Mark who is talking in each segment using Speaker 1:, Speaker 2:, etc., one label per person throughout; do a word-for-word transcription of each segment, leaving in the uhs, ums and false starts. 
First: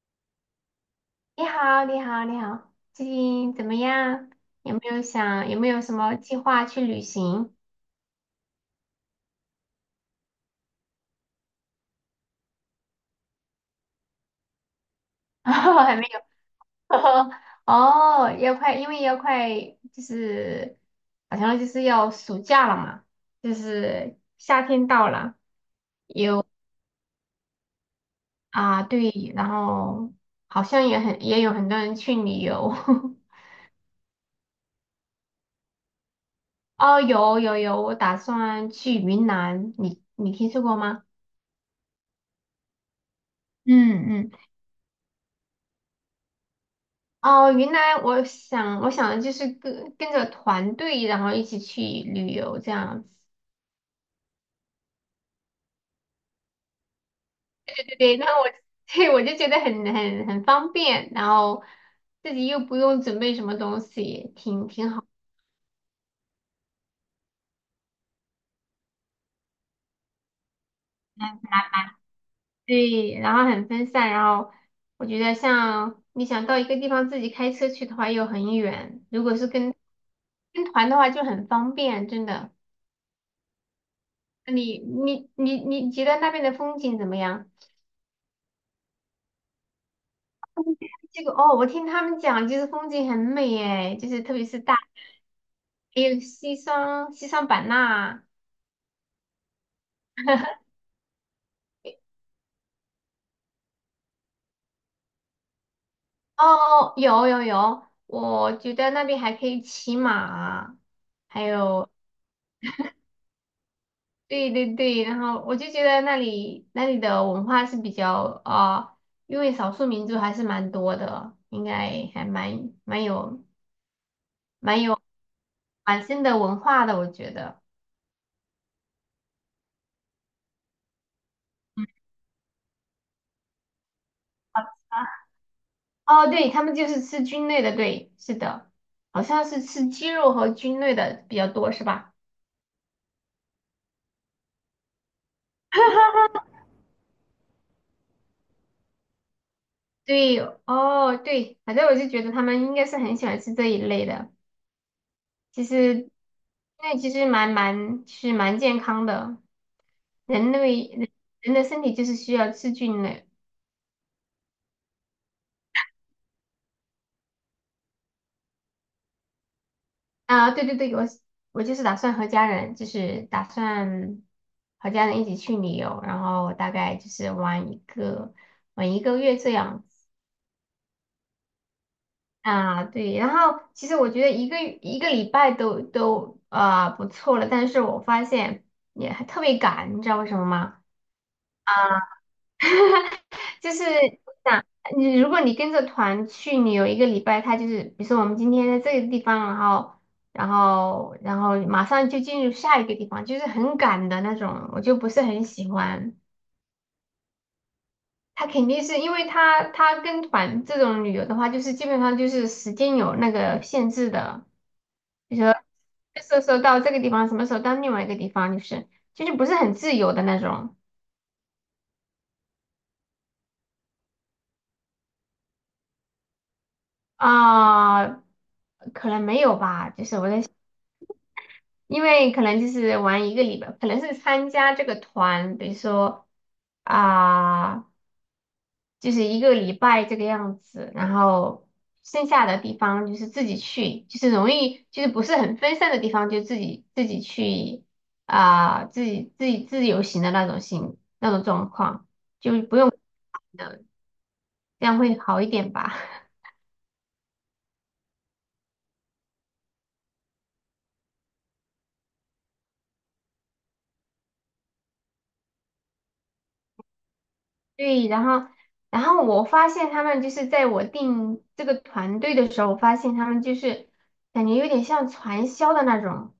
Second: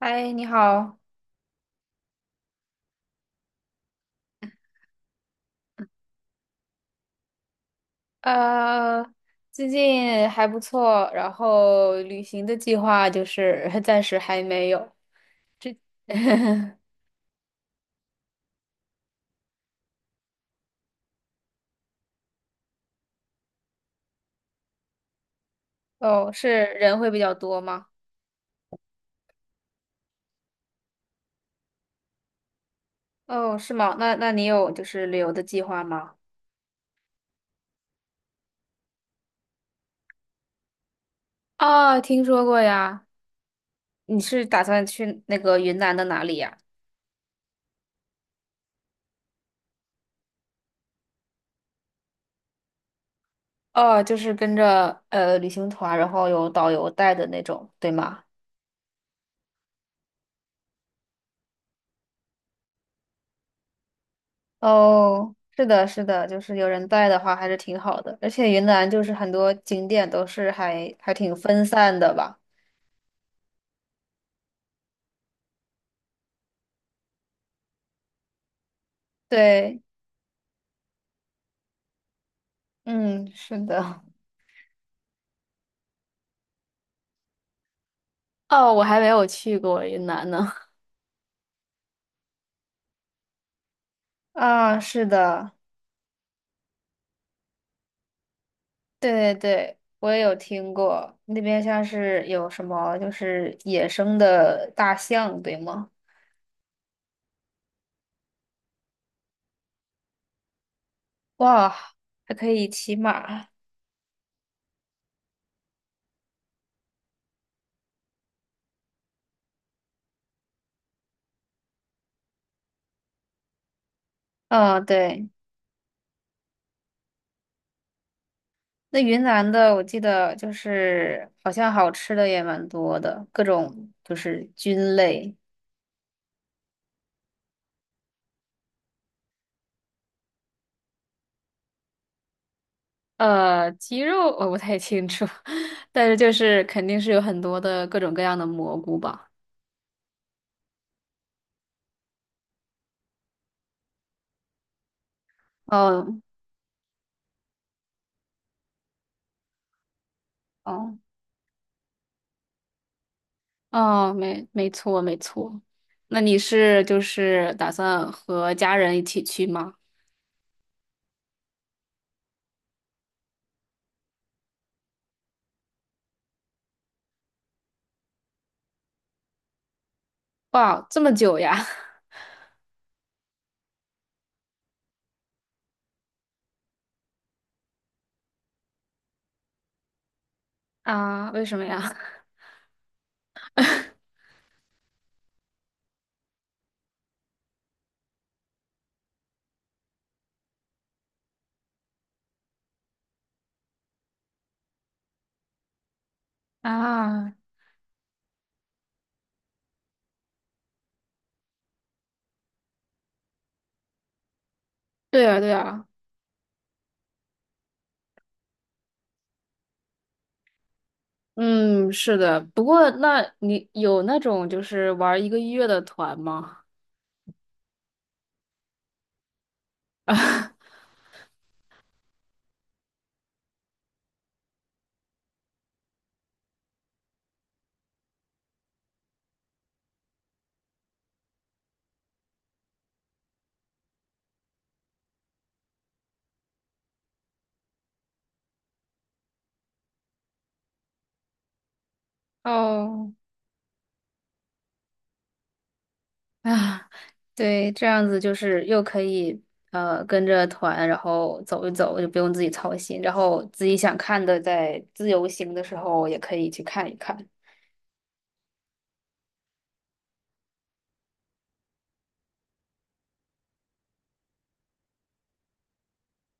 Speaker 1: 嗨，你好，
Speaker 2: 你好，你好，你好，最近怎么样？有没有想有没有什么计划去旅行？
Speaker 1: 呃，最近还不错，然后旅行的计划就是 暂时还没有。
Speaker 2: 哦，还没有。哦，要快，因为要快，就是好像就是要暑假了嘛，就是夏天到了
Speaker 1: 哦，是人会比较多吗？
Speaker 2: 啊，对，然后好像也很也有很多人去旅游。
Speaker 1: 哦，是吗？那那你有就是旅游的计划吗？
Speaker 2: 哦，有有有，我打算去云南，你你听说过吗？
Speaker 1: 啊，听说过呀。你
Speaker 2: 嗯嗯。
Speaker 1: 是打算去那个云南的哪里呀？
Speaker 2: 哦，云南，我想，我想的就是跟跟着团队，然后一起去旅游这样子。
Speaker 1: 哦，就是跟着呃旅行团，然后有导游带的那种，对
Speaker 2: 对对，
Speaker 1: 吗？
Speaker 2: 那我 对我就觉得很很很方便，然后自己又不用准备什么东西，挺挺好。
Speaker 1: 哦，是的，是的，就是有人带的话还是挺好的，而且云南就是很多景点都是还还挺分散的吧？
Speaker 2: 对，然后很分散，然后我觉得像你想到一个地方自己开车去的话又很远，如果是跟
Speaker 1: 对，
Speaker 2: 跟团的话就很方便，真的。
Speaker 1: 嗯，是的，
Speaker 2: 那你你你你觉得那边的风景怎么样？
Speaker 1: 哦，我还没有去过云南呢。
Speaker 2: 这个哦，我听他们讲，就是风景很美诶，就是 特别是大，
Speaker 1: 啊，是的，
Speaker 2: 还有西双西双版纳。
Speaker 1: 对对对，我也有听过，那边像是有什么就是野生的大象，对吗？
Speaker 2: 哦，有有有，我觉得那边还可以骑马，还
Speaker 1: 哇，
Speaker 2: 有。
Speaker 1: 还可以骑马，
Speaker 2: 对对对，然后我就觉得那里那里的文化是比较啊、呃因为少数民族还是蛮多的，应该还蛮蛮有
Speaker 1: 嗯，对。
Speaker 2: 蛮深的文化的，我觉得。
Speaker 1: 那云南的，我记得就是好像好吃的也蛮多的，各种就是菌类。
Speaker 2: 哦，对，他们就是吃菌类的，对，是的，好像是吃鸡肉和菌类的比较多，是吧？
Speaker 1: 呃，鸡肉我不太清楚，但是就 是肯定是有很多的各种各样的蘑菇吧。
Speaker 2: 对，哦，对，反正我就觉得他们应该是很喜欢吃这一类的。其实，
Speaker 1: 哦
Speaker 2: 那其实蛮蛮，是蛮健康的。人类
Speaker 1: 哦，
Speaker 2: 人人的身体就是需要吃菌类
Speaker 1: 哦，没，没错，没错。那你是就是打算和家人一起去吗？
Speaker 2: 啊。对对对，我我就是打算和家人，就是打算和家人一起去旅游，然后大概就是玩一个玩一个月这样
Speaker 1: 哇，这么久呀？
Speaker 2: 啊，对，然后其实我觉得一个一个礼拜都都啊、不错了，但是我发现也还特别赶，你知道为什么吗？
Speaker 1: 啊，为什么呀？
Speaker 2: 就是我想你如果你跟着团去，你有一个礼拜，他就是比如说我们今天在这个地方，然后然后然后马上就进入下一个地方，就是很赶的那种，我就不是很喜欢。
Speaker 1: 啊，
Speaker 2: 他肯定是因为他他跟团这种旅游的话，就是基本上就是时间有那个限制的。
Speaker 1: 对
Speaker 2: 你
Speaker 1: 呀对
Speaker 2: 说
Speaker 1: 呀。
Speaker 2: 这时候到这个地方，什么时候到另外一个地方，就是就是不是很自由的那种
Speaker 1: 嗯，是的。不过，那你有那种就是玩一个月的团吗？
Speaker 2: 啊、可能没有吧，就 是我在想
Speaker 1: 啊
Speaker 2: 因为可能就是玩一个礼拜，可能是参加这个团，比如说啊、就是一个礼拜这个样子，然后剩下的地方就是自己去，就是容易就是不是很分散的地方，就自己自己去啊、自己自己自由行的那种行那种状况。就不用，
Speaker 1: 哦，
Speaker 2: 呃这样会好一点吧？
Speaker 1: 啊，对，这样子就是又可以呃跟着团，然后走一走，就不用自己操心，然后自己想看的，在自由行的时候也可以去看一看。
Speaker 2: 对，然后，然后我发现他们就是在我定这个团队的时候，我发现他们就是感觉有点像传销的那种，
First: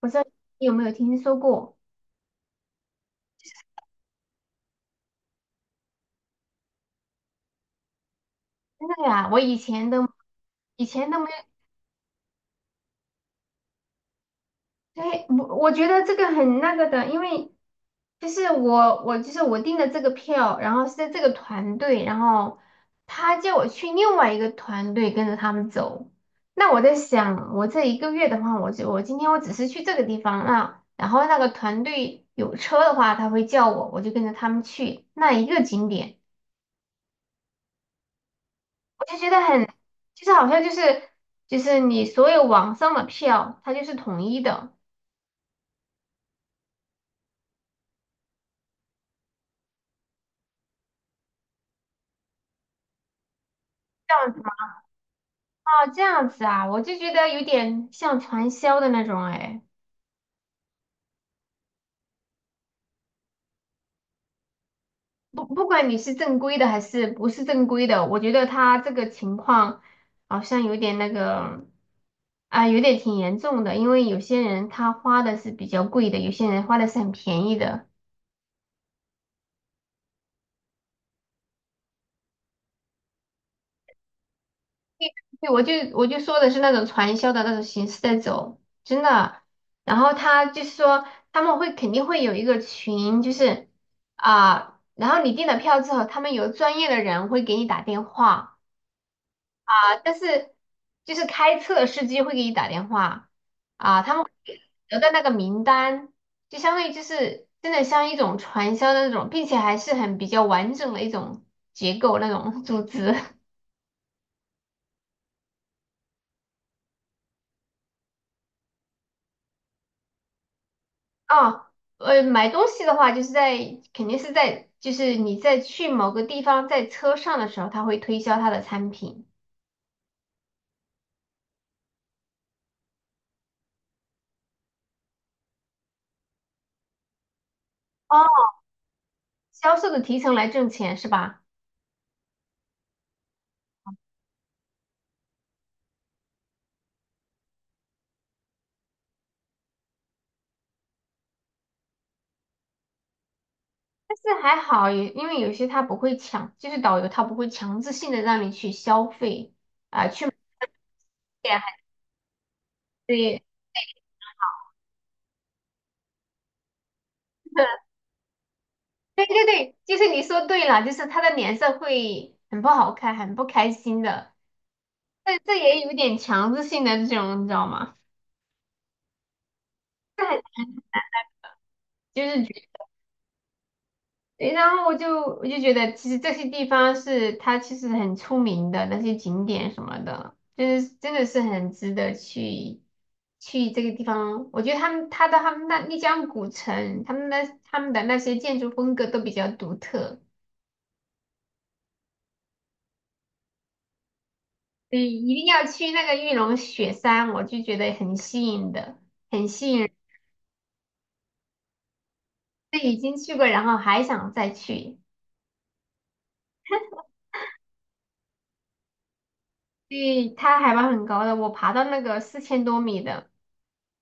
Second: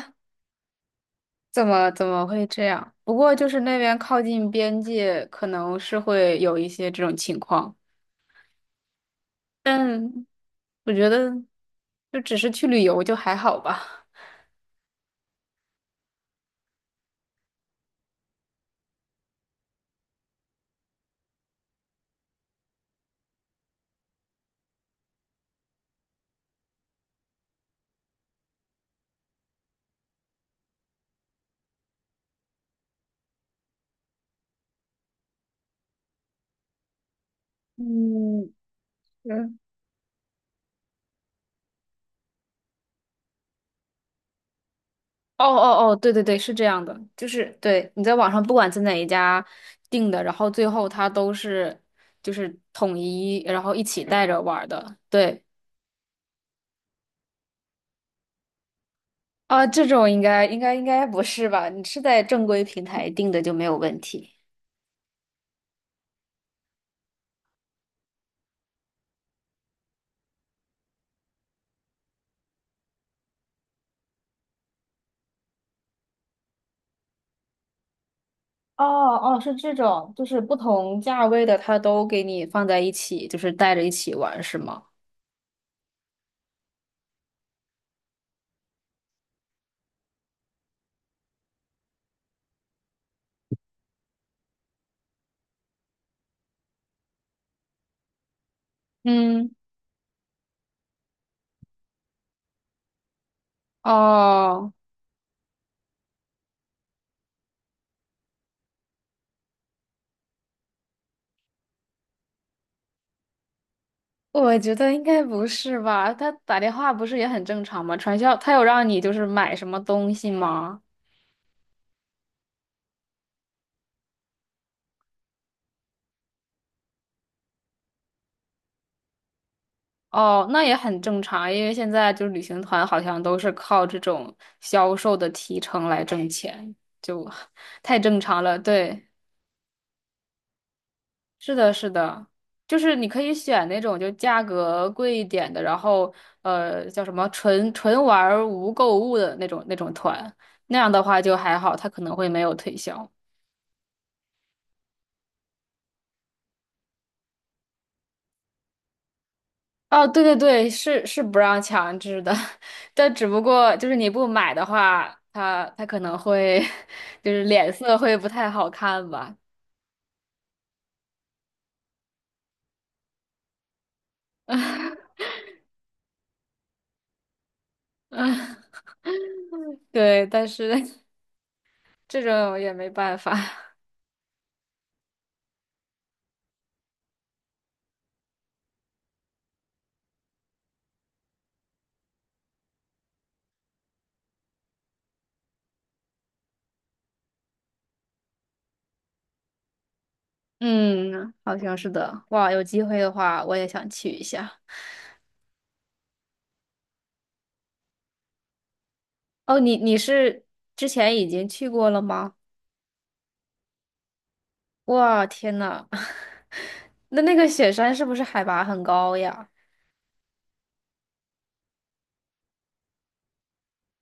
Speaker 2: 不知道你有没有听说
Speaker 1: 怎
Speaker 2: 过？
Speaker 1: 么怎么会这样？不过就是那边靠近边界，可能是会有一些这种情况，
Speaker 2: 真的呀，我以前都
Speaker 1: 但
Speaker 2: 以
Speaker 1: 我觉
Speaker 2: 前都没
Speaker 1: 得
Speaker 2: 有。
Speaker 1: 就只是去旅游就还好吧。
Speaker 2: 对，我我觉得这个很那个的，因为就是我我就是我订的这个票，然后是在这个团队，然后他叫我去另外一个团队跟着他们走。那我在想，我这一个月的话，我就我今天我只是去这个地方啊，然后那个团队有车的话，他会叫我，我就跟着他们去那一个景点，
Speaker 1: 嗯，
Speaker 2: 我就觉得
Speaker 1: 嗯，
Speaker 2: 很，就是好像就是就是你所有网上的票，它就是统一的。
Speaker 1: 哦哦哦，对对对，是这样的，就是对你在网上不管在哪一家订的，然后最后它都是就是统一，然后一起
Speaker 2: 这
Speaker 1: 带着
Speaker 2: 样。
Speaker 1: 玩儿的。对
Speaker 2: 哦，这样子啊，我就觉得有点像传销的那种哎，
Speaker 1: 啊，这种应该应该应该不是吧？你是在正规平台订的就没有问题。
Speaker 2: 不不管你是正规的还是不是正规的，我觉得他这个情况好像有点那个啊，有点挺严重的，因为有些人他花的是比较贵的，有些人花的是很便宜的。
Speaker 1: 哦哦，是这种，就是不同价位的，它都给你放在一起，就是带着一起玩，是吗？
Speaker 2: 对，我就我就说的是那种传销的那种形式在走，真的。然后他就是说他们会肯定会有一个群，就是啊。然后你订了票之后，他们有专业的人会给你打电话，
Speaker 1: 嗯，
Speaker 2: 但是就是开车的司机会给你打电话啊，他们
Speaker 1: 哦
Speaker 2: 得到那个名单，就相当于就是真的像一种传销的那种，并且还是很比较完整的一种结构那种组织。
Speaker 1: 我觉得应该不是吧？他打电话不是也很正常吗？传销，他有让你就是买什么东西吗？
Speaker 2: 啊。呃，买东西的话，就是在肯定是在就是你在去某个地方在车上的时候，他会推销他的产品，
Speaker 1: 哦，那也很正常，因为现在就是旅行团好像都是靠这种销售的提成来挣钱，就 太正
Speaker 2: 哦，
Speaker 1: 常了。对，
Speaker 2: 销售的提成来挣钱是吧？
Speaker 1: 是的，是的，就是你可以选那种就价格贵一点的，然后呃叫什么纯纯玩儿无购物的那种那种团，那样的话就还好，他可能会没有推销。
Speaker 2: 但是还好，有因为有些他不会强，就是导游他不会强制性的让你去消费。
Speaker 1: 哦，对对对，是是不
Speaker 2: 对
Speaker 1: 让
Speaker 2: 呀，
Speaker 1: 强制的，但只不
Speaker 2: 对
Speaker 1: 过就是你不买的话，他他可能会 就是脸 色会不太好看
Speaker 2: 对
Speaker 1: 吧。
Speaker 2: 对对，就是你说对了，就是他的脸色会很不好看，很不开心的。这这也有点强制性的这种，你知道吗？这
Speaker 1: 对，但
Speaker 2: 很
Speaker 1: 是 这
Speaker 2: 就是觉
Speaker 1: 种也没办法。
Speaker 2: 对然后我就我就觉得，其实这些地方是它其实很出名的那些景点什么的，就是真的是很值得去去这个地方。我觉得他们他的他们那丽江古城，他们的他们的那些建筑风格都比较独特。
Speaker 1: 嗯，好像是的。哇，有机会的话，我也想去一下。
Speaker 2: 对，一定要去那个玉龙雪山，我就觉得很吸引的，很
Speaker 1: 哦，
Speaker 2: 吸
Speaker 1: 你
Speaker 2: 引人。
Speaker 1: 你是之前已经去过了吗？
Speaker 2: 对已经去过，然后还想再去。
Speaker 1: 哇，天呐，那那个雪山是不是海拔很高呀？
Speaker 2: 对，它海拔很高的，我爬到那个四千多米的，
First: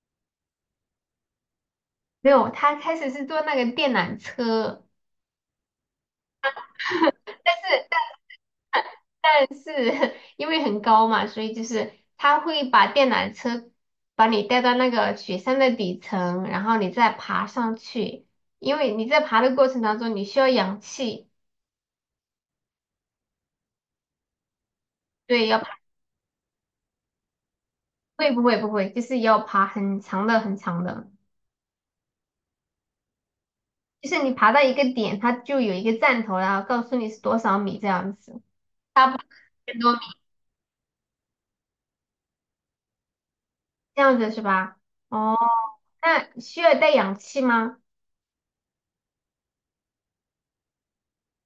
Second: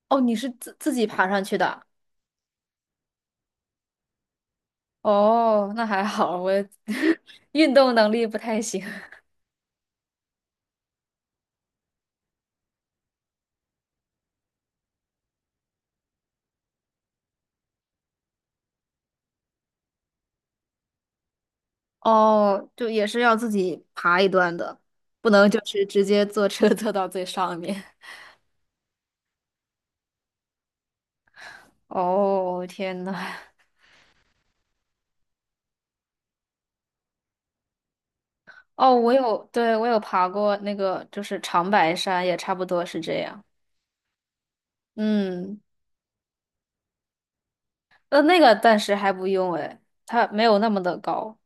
Speaker 1: 哦，你是自自己爬上去的。
Speaker 2: 没有，它开始是坐那个电缆车，
Speaker 1: 哦，那还好，我
Speaker 2: 但
Speaker 1: 运
Speaker 2: 是
Speaker 1: 动能力不太行。
Speaker 2: 但是 因为很高嘛，所以就是他会把电缆车把你带到那个雪山的底层，然后你再爬上去，因为你在爬的过程当中，你需要氧气。
Speaker 1: 哦，就也是要自己爬一段的，不
Speaker 2: 对，
Speaker 1: 能就
Speaker 2: 要
Speaker 1: 是直接坐车 坐到最上面。
Speaker 2: 会不会不会，就是要爬很长的很长的，
Speaker 1: 哦，天呐，
Speaker 2: 就是你爬到一个点，它就有一个站头，然后告诉你是多少米这样子，
Speaker 1: 哦，我有，对，
Speaker 2: 很
Speaker 1: 我
Speaker 2: 多
Speaker 1: 有
Speaker 2: 米
Speaker 1: 爬过那个，就是长白山，也差不多是这样。
Speaker 2: 这样子是吧？哦，
Speaker 1: 嗯，
Speaker 2: 那需要带氧气吗？
Speaker 1: 呃，那个暂时还不用，诶，它没有那么的高。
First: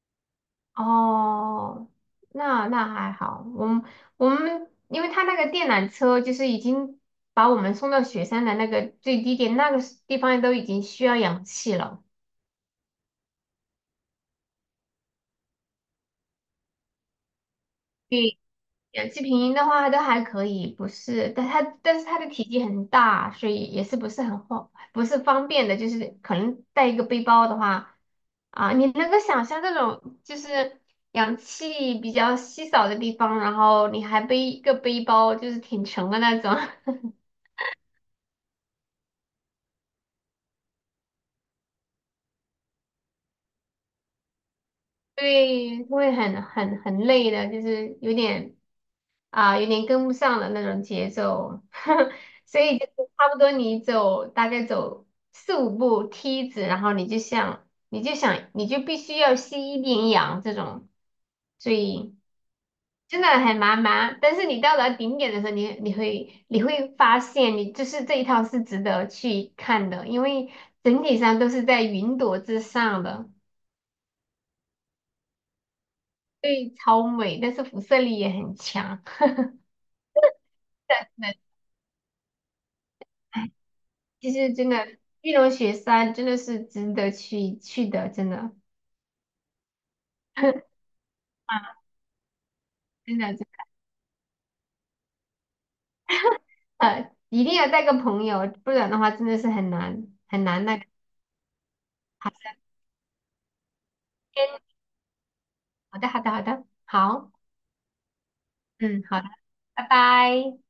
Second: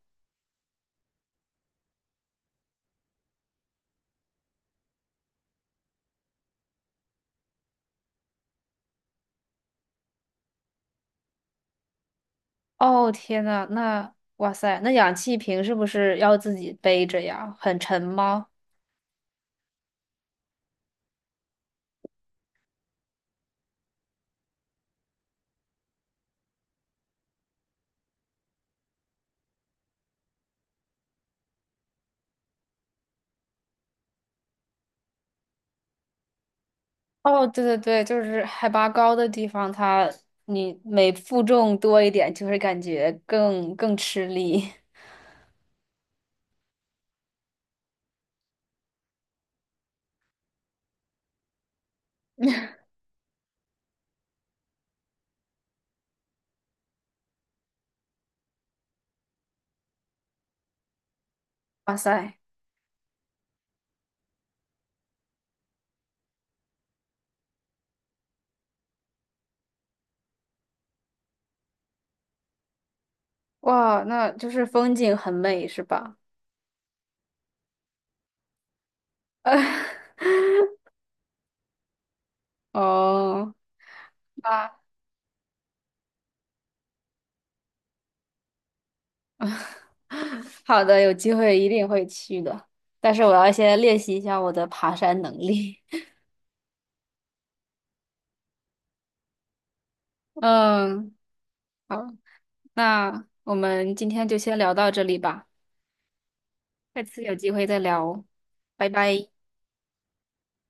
Speaker 2: 哦，那那还好，我们我们因为他那个电缆车就是已经把我们送到雪山的那个最低点，那个地方都已经需要氧气了。
Speaker 1: 哦，天呐，那，哇塞，那氧气瓶是不是要自己背着呀？很沉吗？
Speaker 2: 氧气瓶的话都还可以，不是，但它但是它的体积很大，所以也是不是很方不是方便的，就是可能带一个背包的话啊，你能够想象这种就是氧气比较稀少的地方，然后你还背一个背包，就是挺沉的那种，
Speaker 1: 哦，对对对，就是海拔高的地方，它你每负重多一点，就会感觉更更吃力。
Speaker 2: 对，会很很很累的，就是有点啊，有点跟不上了那种节奏，所以就是差不多你走大概走四五步梯子，然后你就像，你就想你就必须要吸一点氧这种，所
Speaker 1: 哇
Speaker 2: 以
Speaker 1: 塞，
Speaker 2: 真的很麻麻。但是你到达顶点的时候，你你会你会发现你就是这一套是值得去看的，因为整体上都是在云朵之上的，
Speaker 1: 哇，那就是风景很美，是吧？
Speaker 2: 所以超美，但是辐射力也很强。真的
Speaker 1: 哦，
Speaker 2: 其实真
Speaker 1: 啊，
Speaker 2: 的，玉龙雪山真的是值得去去的，真的，真 的
Speaker 1: 好的，有机
Speaker 2: 啊，
Speaker 1: 会一定会去的，但
Speaker 2: 真
Speaker 1: 是
Speaker 2: 的，
Speaker 1: 我要先练习一下我的爬山能力。
Speaker 2: 呃，一定要带个朋友，不然的话真的是很难 很难那个。
Speaker 1: 嗯，好，
Speaker 2: 好的，
Speaker 1: 那我们今天就先
Speaker 2: 嗯
Speaker 1: 聊到这里吧，
Speaker 2: 好的，好的，好的，
Speaker 1: 下次
Speaker 2: 好，
Speaker 1: 有机会再聊哦，拜
Speaker 2: 嗯，好的，
Speaker 1: 拜。
Speaker 2: 拜拜。